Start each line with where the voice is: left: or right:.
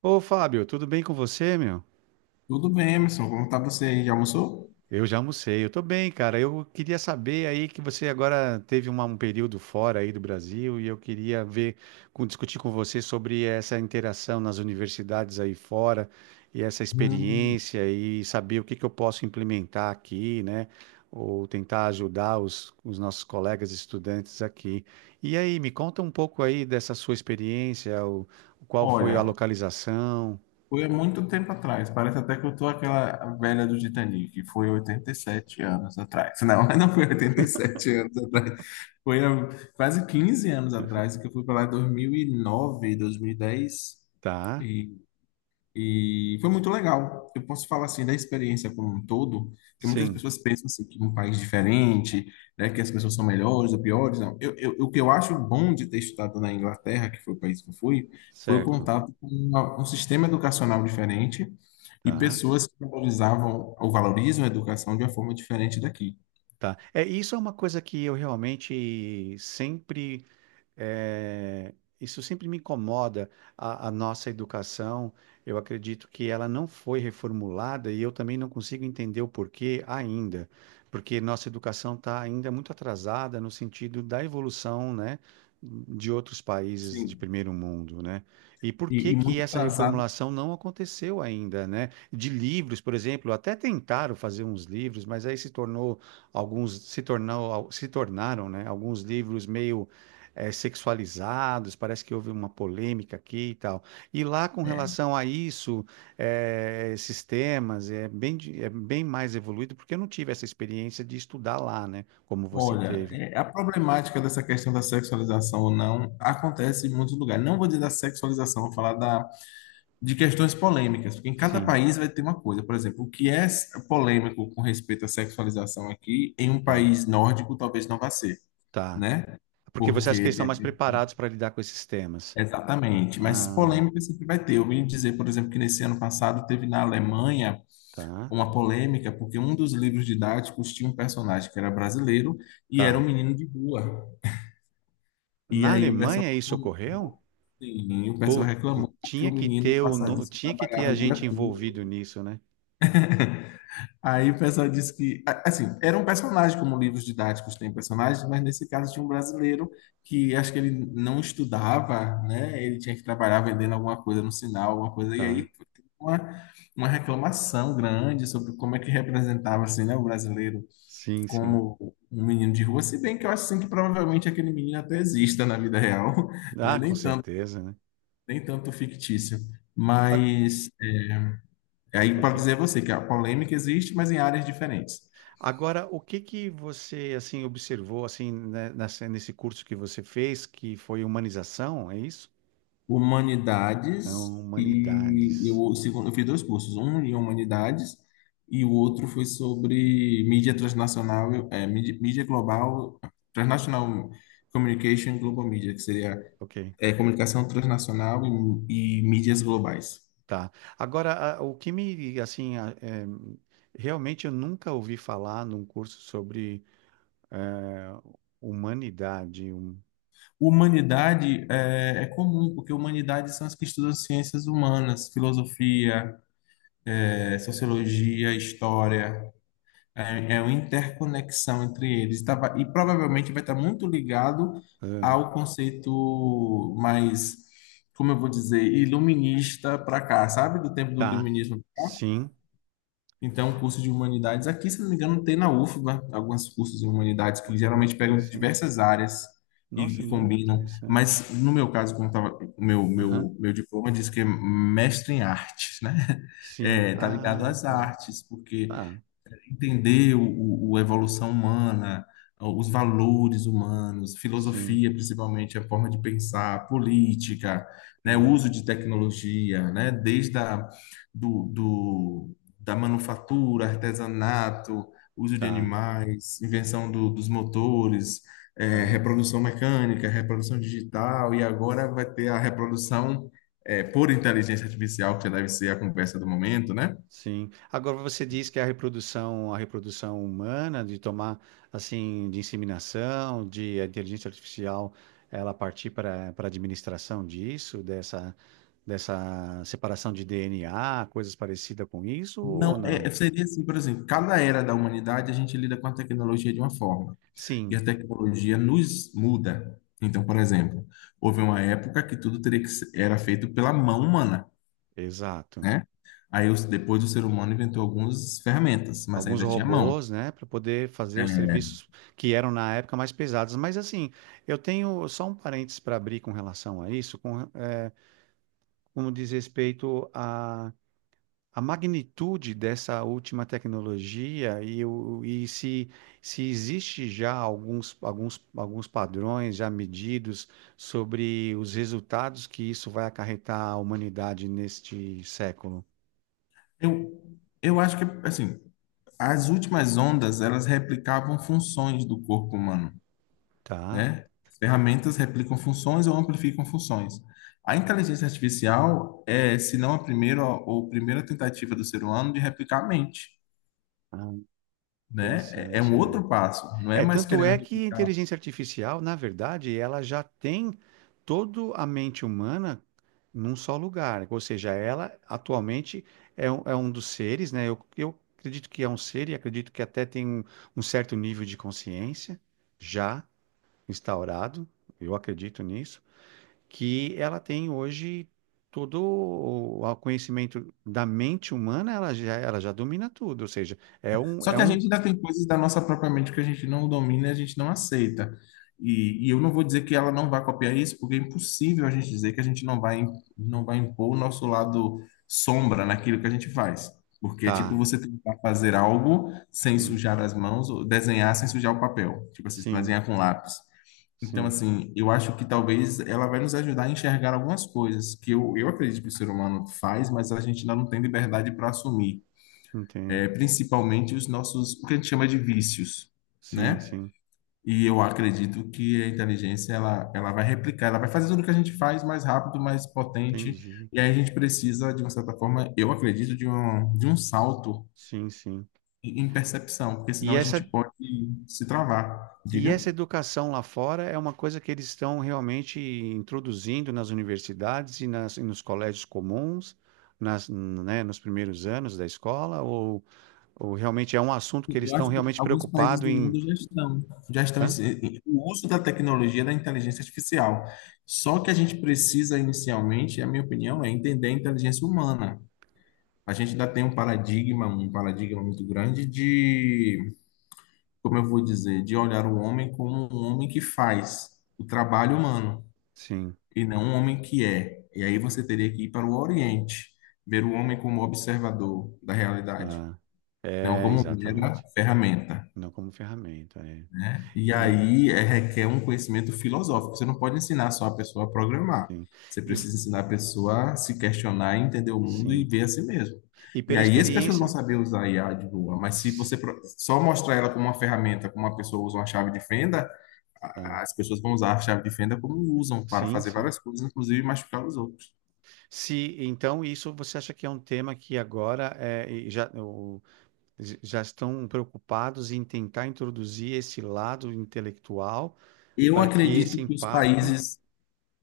right: Ô Fábio, tudo bem com você, meu?
left: Tudo bem, Emerson? Como tá você aí? Já almoçou?
right: Eu já almocei, eu tô bem, cara. Eu queria saber aí que você agora teve um período fora aí do Brasil e eu queria ver, discutir com você sobre essa interação nas universidades aí fora e essa
left: Hum,
right: experiência e saber o que que eu posso implementar aqui, né? Ou tentar ajudar os nossos colegas estudantes aqui. E aí, me conta um pouco aí dessa sua experiência, o, qual foi a
left: Olha,
right: localização,
left: foi há muito tempo atrás. Parece até que eu tô aquela velha do Titanic, que foi 87 anos atrás. Não, não foi 87 anos atrás. Foi há quase 15 anos atrás, que eu fui para lá em 2009, 2010. E nove,
right: tá?
left: dois mil e dez. E E foi muito legal. Eu posso falar assim da experiência como um todo, que muitas
right: Sim,
left: pessoas pensam assim que um país diferente, né, que as pessoas são melhores ou piores. Não. O que eu acho bom de ter estudado na Inglaterra, que foi o país que eu fui, foi o
right: certo.
left: contato com um sistema educacional diferente e
right: Tá,
left: pessoas que valorizavam ou valorizam a educação de uma forma diferente daqui.
right: tá. É, isso é uma coisa que eu realmente sempre, é, isso sempre me incomoda, a nossa educação. Eu acredito que ela não foi reformulada e eu também não consigo entender o porquê ainda, porque nossa educação está ainda muito atrasada no sentido da evolução, né, de outros países de
left: Sim.
right: primeiro mundo, né? E por
left: E,
right: que
left: e
right: que
left: muito
right: essa
left: atrasada.
right: reformulação não aconteceu ainda, né? De livros, por exemplo, até tentaram fazer uns livros, mas aí se tornou, alguns se tornaram, né, alguns livros meio, sexualizados, parece que houve uma polêmica aqui e tal. E lá, com
left: É.
right: relação a isso, esses temas, é bem, é bem mais evoluído, porque eu não tive essa experiência de estudar lá, né? Como você
left: Olha,
right: teve.
left: a problemática dessa questão da sexualização ou não acontece em muitos lugares. Não vou dizer da sexualização, vou falar de questões polêmicas, porque em cada
right: Sim,
left: país vai ter uma coisa. Por exemplo, o que é polêmico com respeito à sexualização aqui, em um
right: tá,
left: país nórdico talvez não vá ser,
right: tá.
left: né?
right: Porque você acha que
left: Porque
right: eles estão
left: tem
right: mais
left: aqui.
right: preparados para lidar com esses temas?
left: Exatamente, mas
right: Ah,
left: polêmica sempre vai ter. Eu vim dizer, por exemplo, que nesse ano passado teve na Alemanha
right: tá,
left: uma polêmica, porque um dos livros didáticos tinha um personagem que era brasileiro e era um
right: tá.
left: menino de rua. E
right: Na
left: aí o pessoal
right: Alemanha isso ocorreu?
left: reclamou, sim, o pessoal
right: Pô,
left: reclamou porque
right: tinha
left: o
right: que
left: menino
right: ter o,
left: passava,
right: no-
left: disse que
right: tinha que ter
left: trabalhava
right: a
left: o dia
right: gente
left: todo.
right: envolvido nisso, né?
left: Aí o pessoal disse que, assim, era um personagem, como livros didáticos têm personagens, mas nesse caso tinha um brasileiro que acho que ele não estudava, né? Ele tinha que trabalhar vendendo alguma coisa no sinal, alguma coisa, e
right: Tá.
left: aí foi uma, uma reclamação grande sobre como é que representava, assim, né, o brasileiro
right: Sim, sim.
left: como um menino de rua, se bem que eu acho, assim, que provavelmente aquele menino até exista na vida real, não é
right: Ah, com
left: nem tanto
right: certeza, né?
left: nem tanto fictício, mas aí
right: Ok.
left: pode dizer a você que a polêmica existe, mas em áreas diferentes.
right: Agora, o que que você assim observou assim, né, nesse curso que você fez, que foi humanização, é isso? É,
left: Humanidades.
right: Humanidades.
left: Eu fiz dois cursos, um em humanidades e o outro foi sobre mídia transnacional, mídia global, transnational communication global media, que seria
right: Ok.
left: comunicação transnacional e mídias globais.
right: Tá. Agora, o que me assim é, realmente eu nunca ouvi falar num curso sobre, é, humanidade.
left: Humanidade é comum, porque humanidades são as que estudam ciências humanas, filosofia, sociologia, história, é uma interconexão entre eles. E provavelmente vai estar muito ligado
right: Ah,
left: ao conceito mais, como eu vou dizer, iluminista para cá, sabe? Do tempo do
right: tá.
left: iluminismo.
right: Sim.
left: Então, o curso de humanidades aqui, se não me engano, tem na UFBA alguns cursos de humanidades que
right: Olha que
left: geralmente pegam de
right: interessante.
left: diversas áreas
right: Nossa,
left: e,
right: é
left: e
right: muito
left: combinam.
right: interessante.
left: Mas no meu caso, como tava, o meu,
right: Aham.
left: meu, meu diploma diz que é mestre em artes, né?
right: Sim.
left: É, tá ligado
right: Ah,
left: às
right: tá.
left: artes, porque
right: Tá.
left: entender a evolução humana, os valores humanos,
right: Sim.
left: filosofia, principalmente a forma de pensar, política, né, o
right: Tá.
left: uso de tecnologia, né, desde da manufatura, artesanato, uso de
right: Tá.
left: animais, invenção dos motores,
right: Tá,
left: reprodução mecânica, reprodução digital, e agora vai ter a reprodução por inteligência artificial, que deve ser a conversa do momento, né?
right: sim. Agora você diz que a reprodução humana, de tomar assim, de inseminação, de a inteligência artificial, ela partir para a administração disso, dessa separação de DNA, coisas parecidas com isso ou
left: Não,
right: não?
left: seria assim, por exemplo, cada era da humanidade a gente lida com a tecnologia de uma forma, e a
right: Sim,
left: tecnologia nos muda. Então, por exemplo, houve uma época que tudo teria que ser, era feito pela mão humana,
right: exato.
left: né? Aí, depois o ser humano inventou algumas ferramentas, mas
right: Alguns
left: ainda tinha mão.
right: robôs, né, para poder fazer os
left: É.
right: serviços que eram na época mais pesados. Mas assim, eu tenho só um parênteses para abrir com relação a isso, com, como diz respeito a magnitude dessa última tecnologia e, o, e se existe já alguns, alguns padrões já medidos sobre os resultados que isso vai acarretar à humanidade neste século,
left: Eu acho que, assim, as últimas ondas, elas replicavam funções do corpo humano.
right: tá?
left: Né? As ferramentas replicam funções ou amplificam funções. A inteligência artificial é, se não a primeira ou primeira tentativa do ser humano de replicar a mente,
right: Ah,
left: né? É
right: interessante,
left: um
right: é.
left: outro passo, não é
right: É,
left: mais
right: tanto
left: querendo
right: é que a
left: replicar.
right: inteligência artificial, na verdade, ela já tem toda a mente humana num só lugar. Ou seja, ela atualmente é um dos seres, né? Eu acredito que é um ser e acredito que até tem um, um certo nível de consciência já instaurado, eu acredito nisso, que ela tem hoje todo o conhecimento da mente humana, ela já domina tudo. Ou seja,
left: Só
right: é
left: que a
right: um,
left: gente ainda tem coisas da nossa própria mente que a gente não domina, e a gente não aceita. E eu não vou dizer que ela não vai copiar isso, porque é impossível a gente dizer que a gente não vai, impor o nosso lado sombra naquilo que a gente faz. Porque é tipo
right: tá,
left: você tentar fazer algo sem
right: sim,
left: sujar as mãos, ou desenhar sem sujar o papel. Tipo assim,
right: sim,
left: desenhar com lápis. Então,
right: sim.
left: assim, eu acho que talvez ela vai nos ajudar a enxergar algumas coisas que eu acredito que o ser humano faz, mas a gente ainda não tem liberdade para assumir,
right: Entendo.
left: principalmente os nossos, o que a gente chama de vícios,
right: Sim,
left: né?
right: sim.
left: E eu acredito que a inteligência ela vai replicar, ela vai fazer tudo o que a gente faz mais rápido, mais potente,
right: Entendi.
left: e aí a gente precisa, de uma certa forma, eu acredito, de um salto
right: Sim, sim.
left: em percepção, porque senão
right: E
left: a gente
right: essa,
left: pode se travar.
right: e
left: Diga.
right: essa educação lá fora é uma coisa que eles estão realmente introduzindo nas universidades e, e nos colégios comuns, nas, né, nos primeiros anos da escola, ou realmente é um assunto que eles
left: Eu
right: estão
left: acho que
right: realmente
left: alguns países
right: preocupados
left: do
right: em.
left: mundo já estão, já estão
right: Hã?
left: em- o uso da tecnologia da inteligência artificial. Só que a gente precisa inicialmente, a minha opinião, é entender a inteligência humana. A gente ainda tem um paradigma muito grande de, como eu vou dizer, de olhar o homem como um homem que faz o trabalho humano
right: Sim,
left: e não um homem que é. E aí você teria que ir para o Oriente, ver o homem como observador da realidade,
right: tá.
left: não
right: É,
left: como mera
right: exatamente.
left: ferramenta.
right: Não como ferramenta, é.
left: E
right: E,
left: aí requer um conhecimento filosófico. Você não pode ensinar só a pessoa a programar.
right: sim.
left: Você
right: E,
left: precisa ensinar a pessoa a se questionar, entender o mundo e
right: sim.
left: ver a si mesmo.
right: E
left: E
right: pela
left: aí as pessoas vão
right: experiência.
left: saber usar I a IA de boa, mas se você
right: s-
left: só mostrar ela como uma ferramenta, como uma pessoa usa uma chave de fenda,
right: ah,
left: as pessoas vão usar a chave de fenda como usam para
right: sim,
left: fazer
right: sim.
left: várias coisas, inclusive machucar os outros.
right: Se então isso você acha que é um tema que agora é, e já, já estão preocupados em tentar introduzir esse lado intelectual
left: Eu
right: para que esse
left: acredito que os
right: impacto
left: países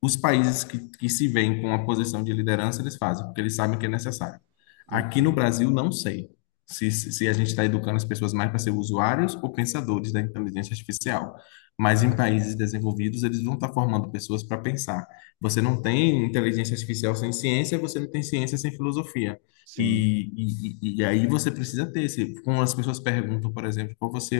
left: Os países que se veem com a posição de liderança, eles fazem, porque eles sabem que é necessário. Aqui no
right: entenda,
left: Brasil, não sei se a gente está educando as pessoas mais para ser usuários ou pensadores da inteligência artificial. Mas em
right: tá?
left: países desenvolvidos, eles vão estar formando pessoas para pensar. Você não tem inteligência artificial sem ciência, você não tem ciência sem filosofia.
right: Sim,
left: E, e aí você precisa ter esse. Quando as pessoas perguntam, por exemplo, qual você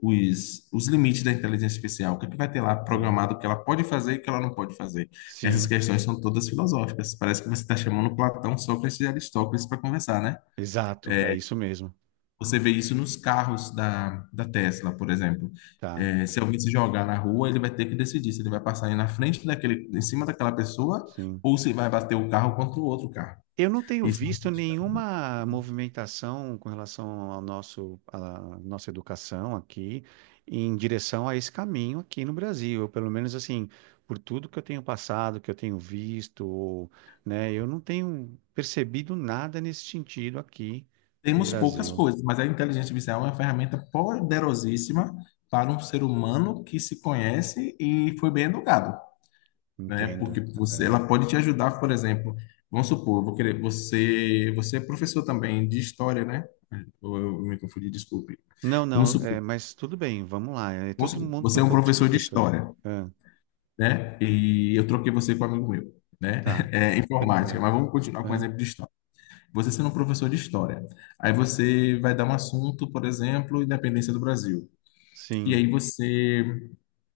left: os, os limites da inteligência artificial, o que é que vai ter lá
right: tá.
left: programado que ela pode fazer e que ela não pode fazer. Essas
right: Sim,
left: questões são todas filosóficas. Parece que você está chamando Platão, Sócrates e Aristóteles para conversar, né?
right: exato, é isso mesmo,
left: Você vê isso nos carros da Tesla, por exemplo.
right: tá?
left: É, se alguém se jogar na rua, ele vai ter que decidir se ele vai passar aí na frente daquele, em cima daquela pessoa
right: Sim.
left: ou se vai bater o carro contra o outro carro.
right: Eu não tenho
left: Isso.
right: visto nenhuma movimentação com relação ao nosso, à nossa educação aqui, em direção a esse caminho aqui no Brasil. Eu, pelo menos assim, por tudo que eu tenho passado, que eu tenho visto, né, eu não tenho percebido nada nesse sentido aqui no
left: Temos poucas
right: Brasil.
left: coisas, mas a inteligência artificial é uma ferramenta poderosíssima para um ser humano que se conhece e foi bem educado, né?
right: Entendo.
left: Porque você,
right: É.
left: ela pode te ajudar, por exemplo, vamos supor, eu vou querer, você, você é professor também de história, né? Ou, eu me confundi, desculpe.
right: Não, não,
left: Vamos supor,
right: é, mas tudo bem, vamos lá. É,
left: vamos
right: todo
left: supor,
right: mundo tem
left: você é
right: um
left: um
right: pouco de
left: professor de
right: professor.
left: história,
right: Ah,
left: né? E eu troquei você com um amigo meu, né?
right: tá, não
left: É,
right: tem
left: informática,
right: problema.
left: mas vamos continuar com o
right: Ah,
left: exemplo de história. Você sendo um professor de história, aí você vai dar um assunto, por exemplo, independência do Brasil. E
right: sim,
left: aí você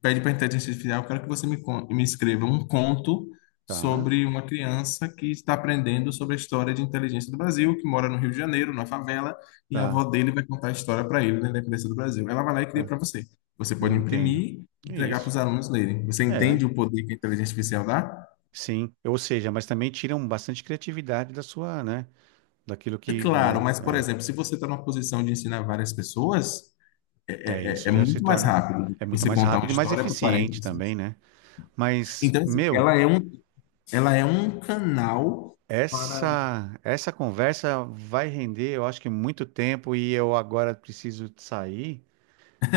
left: pede para a inteligência artificial, eu quero que você me escreva um conto
right: tá,
left: sobre uma criança que está aprendendo sobre a história de inteligência do Brasil, que mora no Rio de Janeiro, na favela, e a
right: tá.
left: avó dele vai contar a história para ele, né, da independência do Brasil. Ela vai lá e cria
right: Tá.
left: para você. Você pode
right: Entendo.
left: imprimir e
right: É
left: entregar para
right: isso.
left: os alunos lerem. Você
right: É,
left: entende o poder que a inteligência artificial dá?
right: sim. Ou seja, mas também tiram bastante criatividade da sua, né? Daquilo
left: É
right: que,
left: claro,
right: né?
left: mas, por
right: É,
left: exemplo, se você está numa posição de ensinar várias pessoas, é,
right: é
left: é é-
right: isso
left: é
right: já se
left: muito mais
right: torna
left: rápido do
right: é
left: que
right: muito
left: você
right: mais
left: contar uma
right: rápido e mais
left: história para 40
right: eficiente também,
left: pessoas.
right: né? Mas,
left: Então, assim,
right: meu,
left: ela é um canal para.
right: essa conversa vai render, eu acho que muito tempo e eu agora preciso sair,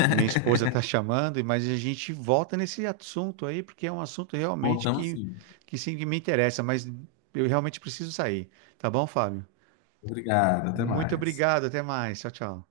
right: que minha esposa tá chamando, mas a gente volta nesse assunto aí, porque é um assunto realmente
left: Voltamos
right: que
left: sim.
right: que sim que me interessa, mas eu realmente preciso sair, tá bom, Fábio?
left: Obrigado, até
right: Muito
left: mais.
right: obrigado, até mais. Tchau, tchau.